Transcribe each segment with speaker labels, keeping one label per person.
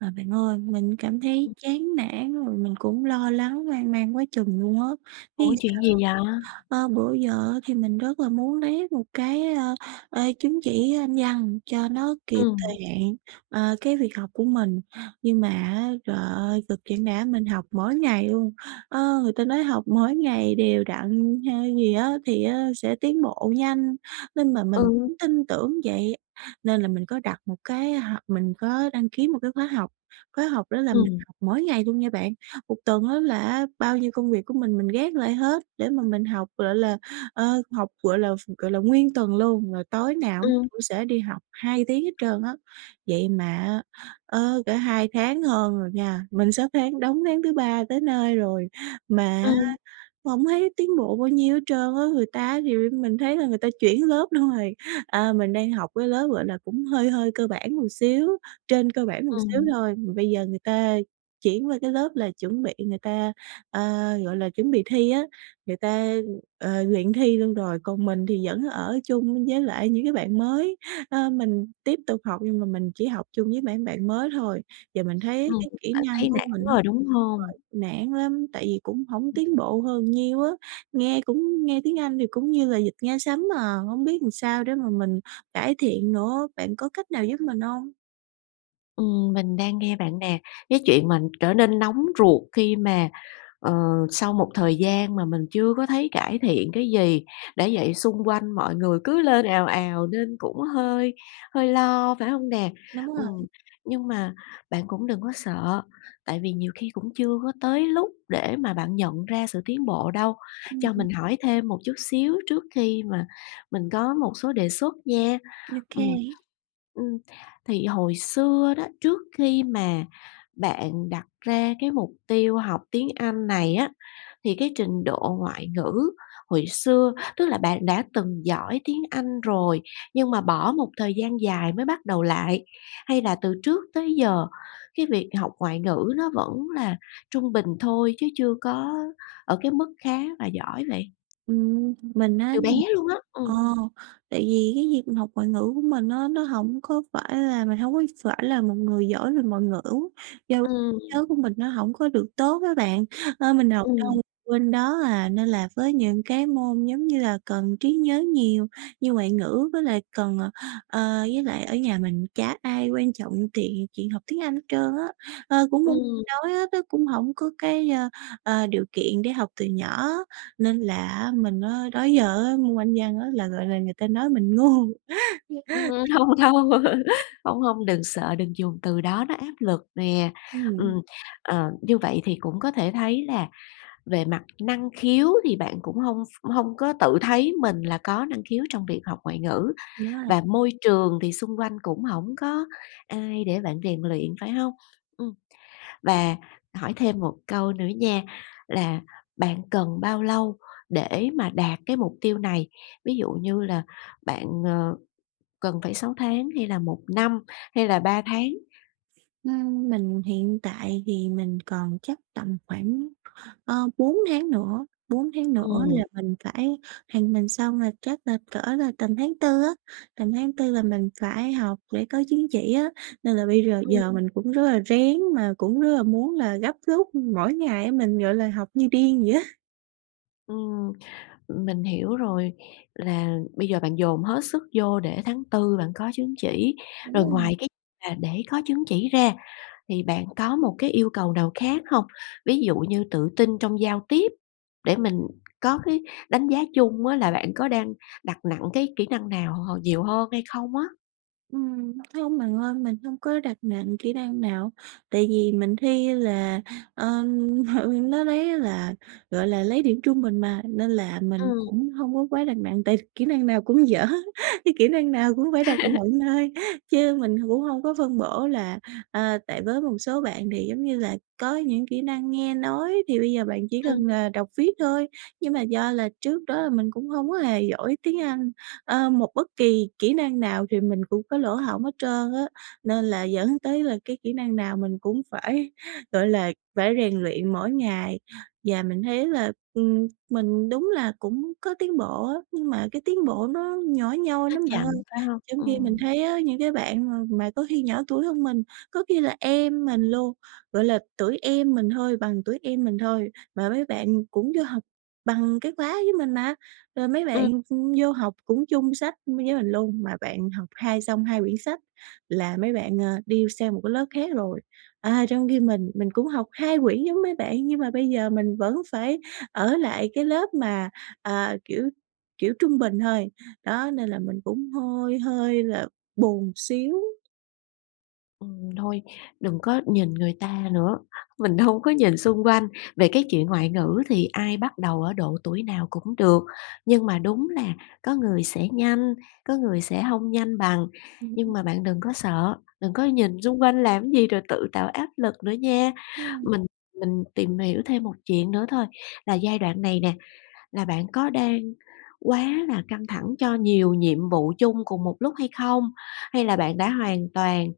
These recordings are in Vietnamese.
Speaker 1: À, bạn ơi, mình cảm thấy chán nản, rồi mình cũng lo lắng hoang mang quá chừng luôn á, biết
Speaker 2: Ủa,
Speaker 1: làm
Speaker 2: chuyện
Speaker 1: sao
Speaker 2: gì
Speaker 1: hông
Speaker 2: vậy?
Speaker 1: ơ, bữa giờ á thì mình rất là muốn lấy một cái, ơ, chứng chỉ Anh Văn cho nó kịp thời
Speaker 2: Ừm.
Speaker 1: hạn, ờ, cái việc học của mình, nhưng mà á, trời ơi, cực chẳng đã mình học mỗi ngày luôn. Ơ, người ta nói học mỗi ngày đều đặn hay gì á thì á sẽ tiến bộ nhanh, nên mà mình
Speaker 2: Ừ.
Speaker 1: cũng tin tưởng vậy, nên là mình có đặt một cái h mình có đăng ký một cái khóa học, khóa học đó là mình
Speaker 2: Ừm.
Speaker 1: học mỗi ngày luôn nha bạn. Một tuần á là á bao nhiêu công việc của mình mình gác lại hết để mà mình học, gọi là, ờ, học, gọi là, gọi là, ph nguyên tuần luôn, rồi tối nào mình
Speaker 2: Ừm.
Speaker 1: cũng sẽ đi học 2 tiếng hết trơn á. Vậy mà á, ờ, cỡ 2 tháng hơn rồi nha, mình sắp tháng đóng tháng thứ ba tới nơi rồi, mà á
Speaker 2: Ừm.
Speaker 1: hổng thấy tiến bộ bao nhiêu hết trơn á, người ta á thì mình thấy là người ta chuyển lớp luôn rồi. À, mình đang học cái lớp, gọi là, cũng hơi hơi cơ bản một xíu, trên cơ bản một xíu
Speaker 2: Ừm.
Speaker 1: thôi, mà bây giờ người ta chuyển qua cái lớp là chuẩn bị người ta, ờ, gọi là, chuẩn bị thi á, người ta, ờ, luyện thi luôn rồi. Còn mình thì vẫn ở chung với lại những cái bạn mới, ờ, mình tiếp tục học nhưng mà mình chỉ học chung với mảng bạn mới thôi. Và mình thấy
Speaker 2: Ừm,
Speaker 1: cái kỹ
Speaker 2: bạn
Speaker 1: năng
Speaker 2: thấy
Speaker 1: của
Speaker 2: nản
Speaker 1: mình á
Speaker 2: rồi, đúng hông?
Speaker 1: [unintelligible] nản lắm, tại vì cũng hổng tiến bộ hơn nhiêu á, nghe cũng nghe tiếng Anh thì cũng như là vịt nghe sấm à, hổng biết làm sao để mà mình cải thiện nữa. Bạn có cách nào giúp mình hông?
Speaker 2: Ừm, mình đang nghe bạn nè. Cái chuyện mà trở nên nóng ruột khi mà, ờ, sau một thời gian mà mình chưa có thấy cải thiện cái gì, đã vậy xung quanh mọi người cứ lên ào ào nên cũng hơi hơi lo, phải hông nè?
Speaker 1: Đúng rồi
Speaker 2: Ừm. Nhưng mà bạn cũng đừng có sợ, tại vì nhiều khi cũng chưa có tới lúc để mà bạn nhận ra sự tiến bộ đâu.
Speaker 1: Ừm,
Speaker 2: Cho
Speaker 1: ừm.
Speaker 2: mình hỏi thêm một chút xíu trước khi mà mình có một số đề xuất nha.
Speaker 1: Ô
Speaker 2: Ừm.
Speaker 1: kê.
Speaker 2: Ưm, thì hồi xưa đó, trước khi mà bạn đặt ra cái mục tiêu học tiếng Anh này á, thì cái trình độ ngoại ngữ hồi xưa, tức là bạn đã từng giỏi tiếng Anh rồi nhưng mà bỏ một thời gian dài mới bắt đầu lại, hay là từ trước tới giờ cái việc học ngoại ngữ nó vẫn là trung bình thôi chứ chưa có ở cái mức khá và giỏi vậy?
Speaker 1: Ừm. Mình á
Speaker 2: Từ bé
Speaker 1: nh
Speaker 2: luôn á, ừ.
Speaker 1: ờ, tại vì cái việc mình học ngoại ngữ của mình á nó hổng có phải là mình hông có phải là một người giỏi về ngoại ngữ. Do
Speaker 2: Ừm.
Speaker 1: trí nhớ của mình nó hổng có được tốt á bạn, nên mình học
Speaker 2: Ừm.
Speaker 1: đâu quên đó, à. Nên là với những cái môn giống như là cần trí nhớ nhiều như ngoại ngữ với lại cần, ờ, ờ, với lại ở nhà mình chả ai quan trọng tiện chuyện học tiếng Anh hết trơn á. Ờ, cũng muốn
Speaker 2: Ừm.
Speaker 1: nói á, tức cũng hổng có cái, ờ, ờ, điều kiện để học từ nhỏ, nên là mình á, đó giờ á môn Anh văn á, là, gọi là, người ta nói mình ngu.
Speaker 2: Ừm, ừm, hông đâu, hông, hông, đừng sợ, đừng dùng từ đó nó áp lực nè. Ừm,
Speaker 1: Ừm.
Speaker 2: ờ, như vậy thì cũng có thể thấy là về mặt năng khiếu thì bạn cũng hông ph hông có tự thấy mình là có năng khiếu trong việc học ngoại ngữ,
Speaker 1: Đúng rồi.
Speaker 2: và môi trường thì xung quanh cũng hổng có ai để bạn rèn luyện, phải hông? Ừm. Và hỏi thêm một câu nữa nha, là bạn cần bao lâu để mà đạt cái mục tiêu này, ví dụ như là bạn, ờ, cần phải 6 tháng hay là 1 năm hay là 3 tháng?
Speaker 1: Ừm. Mình hiện tại thì mình còn chắc tầm khoảng, ờ, 4 tháng nữa. 4 tháng nữa
Speaker 2: Ừm.
Speaker 1: là mình phải thì mình xong là chắc là cỡ là tầm tháng Tư á, tầm tháng Tư là mình phải học để có chứng chỉ á. Nên là bây rờ
Speaker 2: Ừm.
Speaker 1: giờ mình cũng rất là rén mà cũng rất là muốn là gấp rút mỗi ngày á, mình, gọi là, học như điên vậy á.
Speaker 2: Ừm, mình hiểu rồi, là bây giờ bạn dồn hết sức vô để tháng Tư bạn có chứng chỉ,
Speaker 1: Đúng
Speaker 2: rồi
Speaker 1: rồi.
Speaker 2: ngoài cái mà để có chứng chỉ ra thì bạn có một cái yêu cầu nào khác hông? Ví dụ như tự tin trong giao tiếp, để mình có cái đánh giá chung á là bạn có đang đặt nặng cái kỹ năng nào h nhiều hơn hay không á.
Speaker 1: Ừm, hông bạn ơi, mình hông có đặt nặng kỹ năng nào. Tại vì mình thi là, ờ, nó lấy á là, gọi là, lấy điểm trung bình mà, nên là mình
Speaker 2: Ừm.
Speaker 1: cũng hông có quá đặt nặng, tại kỹ năng nào cũng dở, cái kỹ năng nào cũng phải đặt nựng thôi. Chứ mình h cũng hông có phân bổ là ờ, tại với một số bạn thì, giống như là, có những kỹ năng nghe nói thì bây giờ bạn chỉ
Speaker 2: Ừm.
Speaker 1: cần, à, đọc viết thôi. Nhưng mà do là trước đó là mình cũng hông có hề giỏi tiếng Anh, ơ, một bất kỳ kỹ năng nào thì mình cũng có lỗ hổng hết trơn á nên là dẫn tới là cái kỹ năng nào mình cũng phải, gọi là, phải rèn luyện mỗi ngày. Và mình thấy là, ừm, mình đúng là cũng có tiến bộ á, nhưng mà cái tiến bộ nó nhỏ nhoi
Speaker 2: Nó
Speaker 1: lắm bạn ơi.
Speaker 2: chậm, phải hông?
Speaker 1: Trong khi mình
Speaker 2: Ừm.
Speaker 1: thấy á những cái bạn mà mà có khi nhỏ tuổi hơn mình, có khi là em mình luôn, gọi là, tuổi em mình thôi, bằng tuổi em mình thôi mà mấy bạn cũng vô học bằng cái khóa với mình mà, rồi mấy
Speaker 2: Ừm.
Speaker 1: bạn, ừm, vô học cũng chung sách m với mình luôn, mà bạn học hai xong 2 quyển sách là mấy bạn, ờ, đi sang một cái lớp khác rồi. À, trong khi mình, mình cũng học 2 quyển giống mấy bạn nhưng mà bây giờ mình vẫn phải ở lại cái lớp mà, ờ, kiểu kiểu, trung bình thôi. Đó, nên là mình cũng hơi hơi là buồn xíu.
Speaker 2: Ừm, thôi, đừng có nhìn người ta nữa, mình hông có nhìn xung quanh. Về cái chuyện ngoại ngữ thì ai bắt đầu ở độ tuổi nào cũng được, nhưng mà đúng là có người sẽ nhanh, có người sẽ hông nhanh bằng, nhưng
Speaker 1: [unintelligible]
Speaker 2: mà bạn đừng có sợ, đừng có
Speaker 1: Ừm.
Speaker 2: nhìn xung quanh làm cái gì rồi tự tạo áp lực nữa nha.
Speaker 1: [unintelligible]
Speaker 2: Mình mình tìm hiểu thêm một chuyện nữa thôi, là giai đoạn này nè, là bạn có đang quá là căng thẳng cho nhiều nhiệm vụ chung cùng một lúc hay không? Hay là bạn đã hoàn toàn,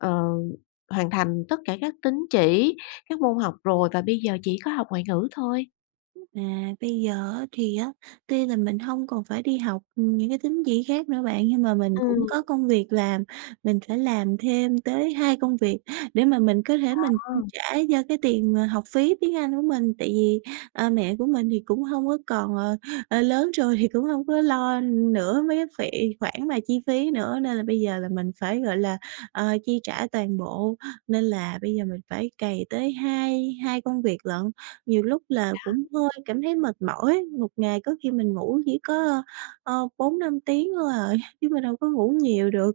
Speaker 2: ờ, hoàn thành tất cả các tín chỉ, các môn học rồi và bây giờ chỉ có học ngoại ngữ thôi?
Speaker 1: À, bây giờ á, thì á tuy là mình hông còn phải đi học những cái tín chỉ khác nữa bạn nhưng mà mình cũng
Speaker 2: Ừm.
Speaker 1: có công việc làm. Mình phải làm thêm tới 2 công việc để mà mình có thể mình
Speaker 2: Ờ.
Speaker 1: chi trả cho cái tiền, à, học phí tiếng Anh của mình. Tại vì, ờ, mẹ của mình thì cũng hông có còn, ờ ờ, lớn rồi thì cũng hông có lo nữa mấy cái phị khoản mà chi phí nữa, nên là bây giờ là mình phải, gọi là, ờ, chi trả toàn bộ, nên là bây giờ mình phải cày tới hai hai công việc lận. Nhiều lúc là cũng
Speaker 2: Đó.
Speaker 1: hơi cảm thấy mệt mỏi, một ngày có khi mình ngủ chỉ có, ờ, 4-5 tiếng thôi à, chứ mình đâu có ngủ nhiều được.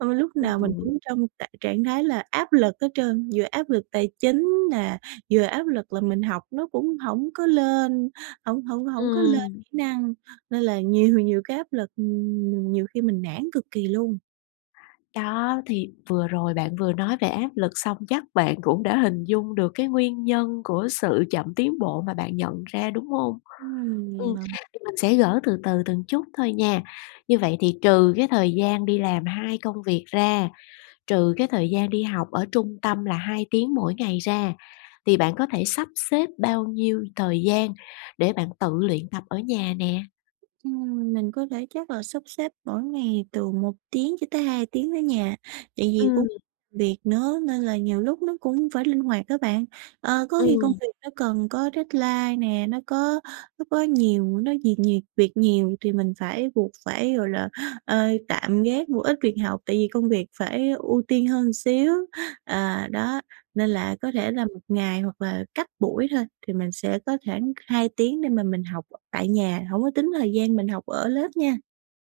Speaker 1: Mà mình lúc nào mình
Speaker 2: Ừm.
Speaker 1: cũng trong trạng trạng thái là áp lực hết trơn, vừa áp lực tài chính nè, vừa áp lực là mình học nó cũng hổng có lên, hổng hổng hổng có lên
Speaker 2: Ừm.
Speaker 1: kỹ năng nên là nhiều nhiều cái áp lực nhiều khi mình nản cực kỳ luôn.
Speaker 2: Đó, thì vừa rồi bạn vừa nói về áp lực, xong chắc bạn cũng đã hình dung được cái nguyên nhân của sự chậm tiến bộ mà bạn nhận ra, đúng hông?
Speaker 1: Ừm, vậy
Speaker 2: Ừm,
Speaker 1: hả?
Speaker 2: thì mình sẽ gỡ từ từ từng chút thôi nha! Như vậy thì trừ cái thời gian đi làm hai công việc ra, trừ cái thời gian đi học ở trung tâm là 2 tiếng mỗi ngày ra, thì bạn có thể sắp xếp bao nhiêu thời gian để bạn tự luyện tập ở nhà nè?
Speaker 1: Ừm, mình có thể chắc là sắp xếp mỗi ngày từ 1 tiếng cho tới 2 tiếng ở nhà, tại vì
Speaker 2: Ừm.
Speaker 1: cũng việc nữa, nên là nhiều lúc nó cũng phải linh hoạt á bạn. Ờ, có khi công
Speaker 2: Ừm.
Speaker 1: việc nó cần có deadline nè, nó có nó có nhiều những có nhiệt nhiều việc nhiều thì mình mình phải buộc phải, gọi là, ơ, tạm gác một ít việc học tại vì công việc phải ưu tiên hơn xíu. À, đó, nên là có thể là một ngày, hoặc là cách buổi thôi thì mình sẽ có khoảng 2 tiếng để mà mình học tại nhà, hổng có tính thời gian mình học ở lớp nha.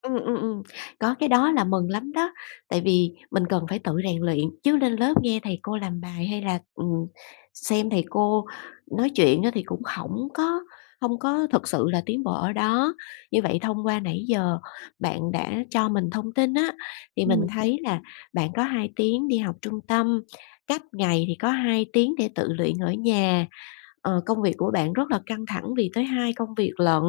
Speaker 2: Ừm, ừm, ừm, có cái đó là mừng lắm đó, tại vì mình cần phải tự rèn luyện, chứ lên lớp nghe thầy cô làm bài, hay là, ừm, xem thầy cô nói chuyện á thì cũng hổng có hông có thực sự là tiến bộ ở đó. Như vậy thông qua nãy giờ bạn đã cho mình thông tin á, thì mình
Speaker 1: Ừm.
Speaker 2: thấy là bạn có 2 tiếng đi học trung tâm, cách ngày thì có 2 tiếng để tự luyện ở nhà. Ờ, công việc của bạn rất là căng thẳng vì tới hai công việc lận,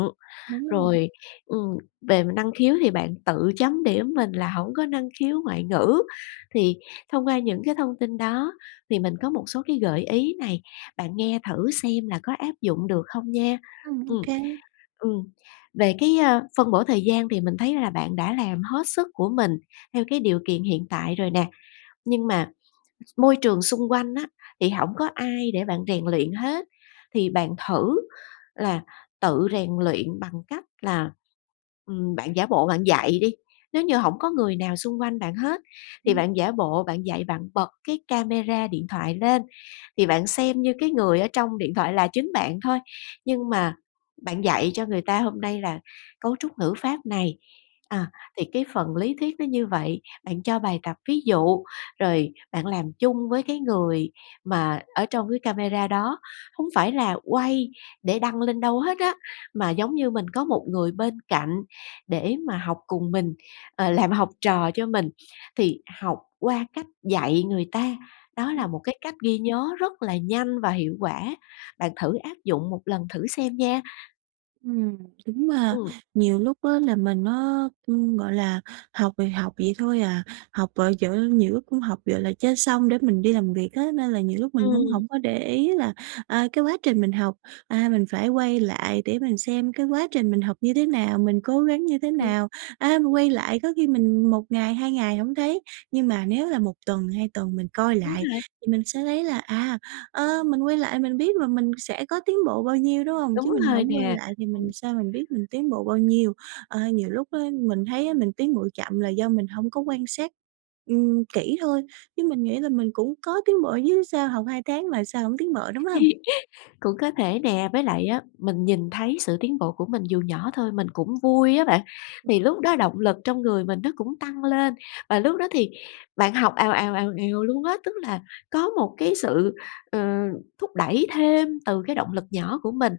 Speaker 1: Đúng rồi.
Speaker 2: rồi, ừm, về năng khiếu thì bạn tự chấm điểm mình là hổng có năng khiếu ngoại ngữ thì thông qua những cái thông tin đó thì mình có một số cái gợi ý này, bạn nghe thử xem là có áp dụng được không nha.
Speaker 1: Ừm.
Speaker 2: Ừm.
Speaker 1: OK.
Speaker 2: Ừm. Về cái, ơ, phân bổ thời gian thì mình thấy là bạn đã làm hết sức của mình theo cái điều kiện hiện tại rồi nè, nhưng mà môi trường xung quanh á, thì hổng có ai để bạn rèn luyện hết thì bạn thử là tự rèn luyện bằng cách là, ừm, bạn giả bộ bạn dạy đi. Nếu như hổng có người nào xung quanh bạn hết thì
Speaker 1: Ừm.
Speaker 2: bạn giả bộ bạn dạy, bạn bật cái camera điện thoại lên thì bạn xem như cái người ở trong điện thoại là chính bạn thôi, nhưng mà bạn dạy cho người ta hôm nay là cấu trúc ngữ pháp này,
Speaker 1: Đúng
Speaker 2: à,
Speaker 1: ha!
Speaker 2: thì cái phần lý thuyết nó như vậy, bạn cho bài tập ví dụ, rồi bạn làm chung với cái người mà ở trong cái camera đó. Hông phải là quay để đăng lên đâu hết á, mà giống như mình có một người bên cạnh để mà học cùng mình, ờ, làm học trò cho mình. Thì học qua cách dạy người ta, đó là
Speaker 1: Ừm.
Speaker 2: một cái cách ghi nhớ rất là nhanh và hiệu quả. Bạn thử áp dụng một lần thử xem nha.
Speaker 1: Ừm, đúng mà.
Speaker 2: Ừm.
Speaker 1: Nhiều lúc á là mình á, ưm, gọi là, học thì học vậy thôi à, học, ờ, ch nhiều lúc cũng học, gọi là, cho xong để mình đi làm việc á, nên là nhiều lúc mình cũng
Speaker 2: Ừm.
Speaker 1: hổng có để ý là, à, cái quá trình mình học, à, mình phải quay lại để mình xem cái quá trình mình học như thế nào, mình cố gắng như thế
Speaker 2: Ừm.
Speaker 1: nào. À, mình quay lại có khi mình 1 ngày, 2 ngày hổng thấy, nhưng mà nếu là 1 tuần, 2 tuần mình coi
Speaker 2: Đúng
Speaker 1: lại
Speaker 2: rồi.
Speaker 1: thì mình sẽ thấy là, à, ơ, mình quay lại mình biết và mình sẽ có tiến bộ bao nhiêu, đúng hông? Chứ
Speaker 2: Đúng
Speaker 1: mình
Speaker 2: rồi
Speaker 1: hổng quay
Speaker 2: nè,
Speaker 1: lại thì
Speaker 2: ừm.
Speaker 1: mình sao mình biết mình tiến bộ bao nhiêu? Ơ, nhiều lúc á mình thấy á mình tiến bộ chậm là do mình hông có quan sát, ừm, kỹ thôi, chứ mình nghĩ là mình cũng có tiến bộ chứ, sao học 2 tháng mà sao hổng tiến bộ, đúng hông?
Speaker 2: Cũng có thể nè. Với lại á, mình nhìn thấy sự tiến bộ của mình dù nhỏ thôi, mình cũng vui á bạn, thì
Speaker 1: [unintelligible]
Speaker 2: lúc đó động lực trong người mình nó cũng tăng lên, và lúc đó thì bạn học ào ào, ào ào luôn á, tức là có một cái sự, ờ, thúc đẩy thêm từ cái động lực nhỏ của mình.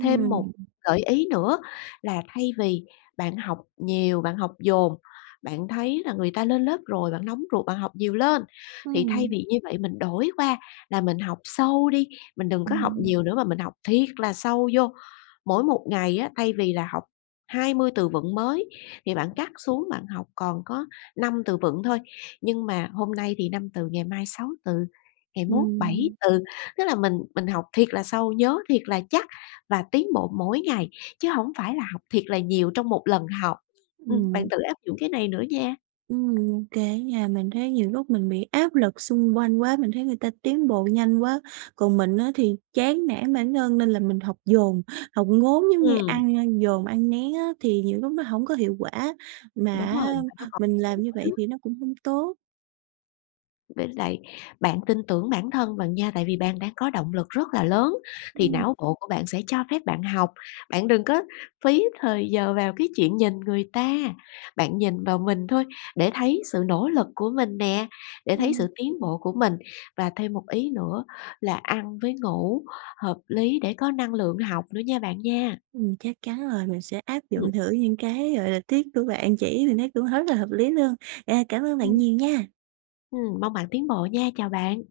Speaker 2: Thêm một gợi ý nữa là thay vì bạn học nhiều, bạn học dồn, bạn thấy là người ta lên lớp rồi, bạn nóng ruột, bạn học nhiều lên, thì thay
Speaker 1: Ừm.
Speaker 2: vì như vậy mình đổi qua là mình học sâu đi, mình đừng có học
Speaker 1: Ừm.
Speaker 2: nhiều nữa mà mình học thiệt là sâu vô. Mỗi một ngày á, thay vì là học 20 từ vựng mới thì bạn cắt xuống, bạn học còn có 5 từ vựng thôi. Nhưng mà hôm nay thì 5 từ ngày mai 6 từ, ngày mốt 7
Speaker 1: Ừm.
Speaker 2: từ, tức là mình mình học thiệt là sâu, nhớ thiệt là chắc và tiến bộ mỗi ngày, chứ hổng phải là học thiệt là nhiều trong một lần học, ừm, bạn
Speaker 1: Ừm.
Speaker 2: tự áp dụng cái này nữa nha.
Speaker 1: Ừm, ô kê á nha. Mình thấy nhiều lúc mình bị áp lực xung quanh quá. Mình thấy người ta tiến bộ nhanh quá, còn mình á thì chán nản bản thân nên là mình học dồn, học ngốn giống như
Speaker 2: Ừm.
Speaker 1: ăn ăn dồn ăn nén á, thì nhiều lúc nó hổng có hiệu quả, mà
Speaker 2: Đúng rồi,
Speaker 1: á
Speaker 2: mà nó còn [unintelligible]
Speaker 1: mình
Speaker 2: nữa
Speaker 1: làm như vậy
Speaker 2: đó.
Speaker 1: thì nó cũng hông tốt.
Speaker 2: Với lại bạn tin tưởng bản thân bạn nha, tại vì bạn đã có động lực rất là lớn thì
Speaker 1: Ừm.
Speaker 2: não bộ của bạn sẽ cho phép bạn học. Bạn đừng có phí thời giờ vào cái chuyện nhìn người ta! Bạn nhìn vào mình thôi để thấy sự nỗ lực của mình nè, để thấy sự
Speaker 1: Ừm.
Speaker 2: tiến bộ của mình. Và thêm một ý nữa là ăn với ngủ hợp lý để có năng lượng học nữa nha bạn nha.
Speaker 1: Ừm, chắc chắn rồi, mình sẽ áp
Speaker 2: Ừm.
Speaker 1: dụng thử những cái, gọi là, tip của bạn chỉ, mình thấy cũng hất là hợp lý luôn. À, cảm ơn bạn
Speaker 2: Ừm.
Speaker 1: nhiều nha!
Speaker 2: Ừm, mong bạn tiến bộ nha, chào bạn!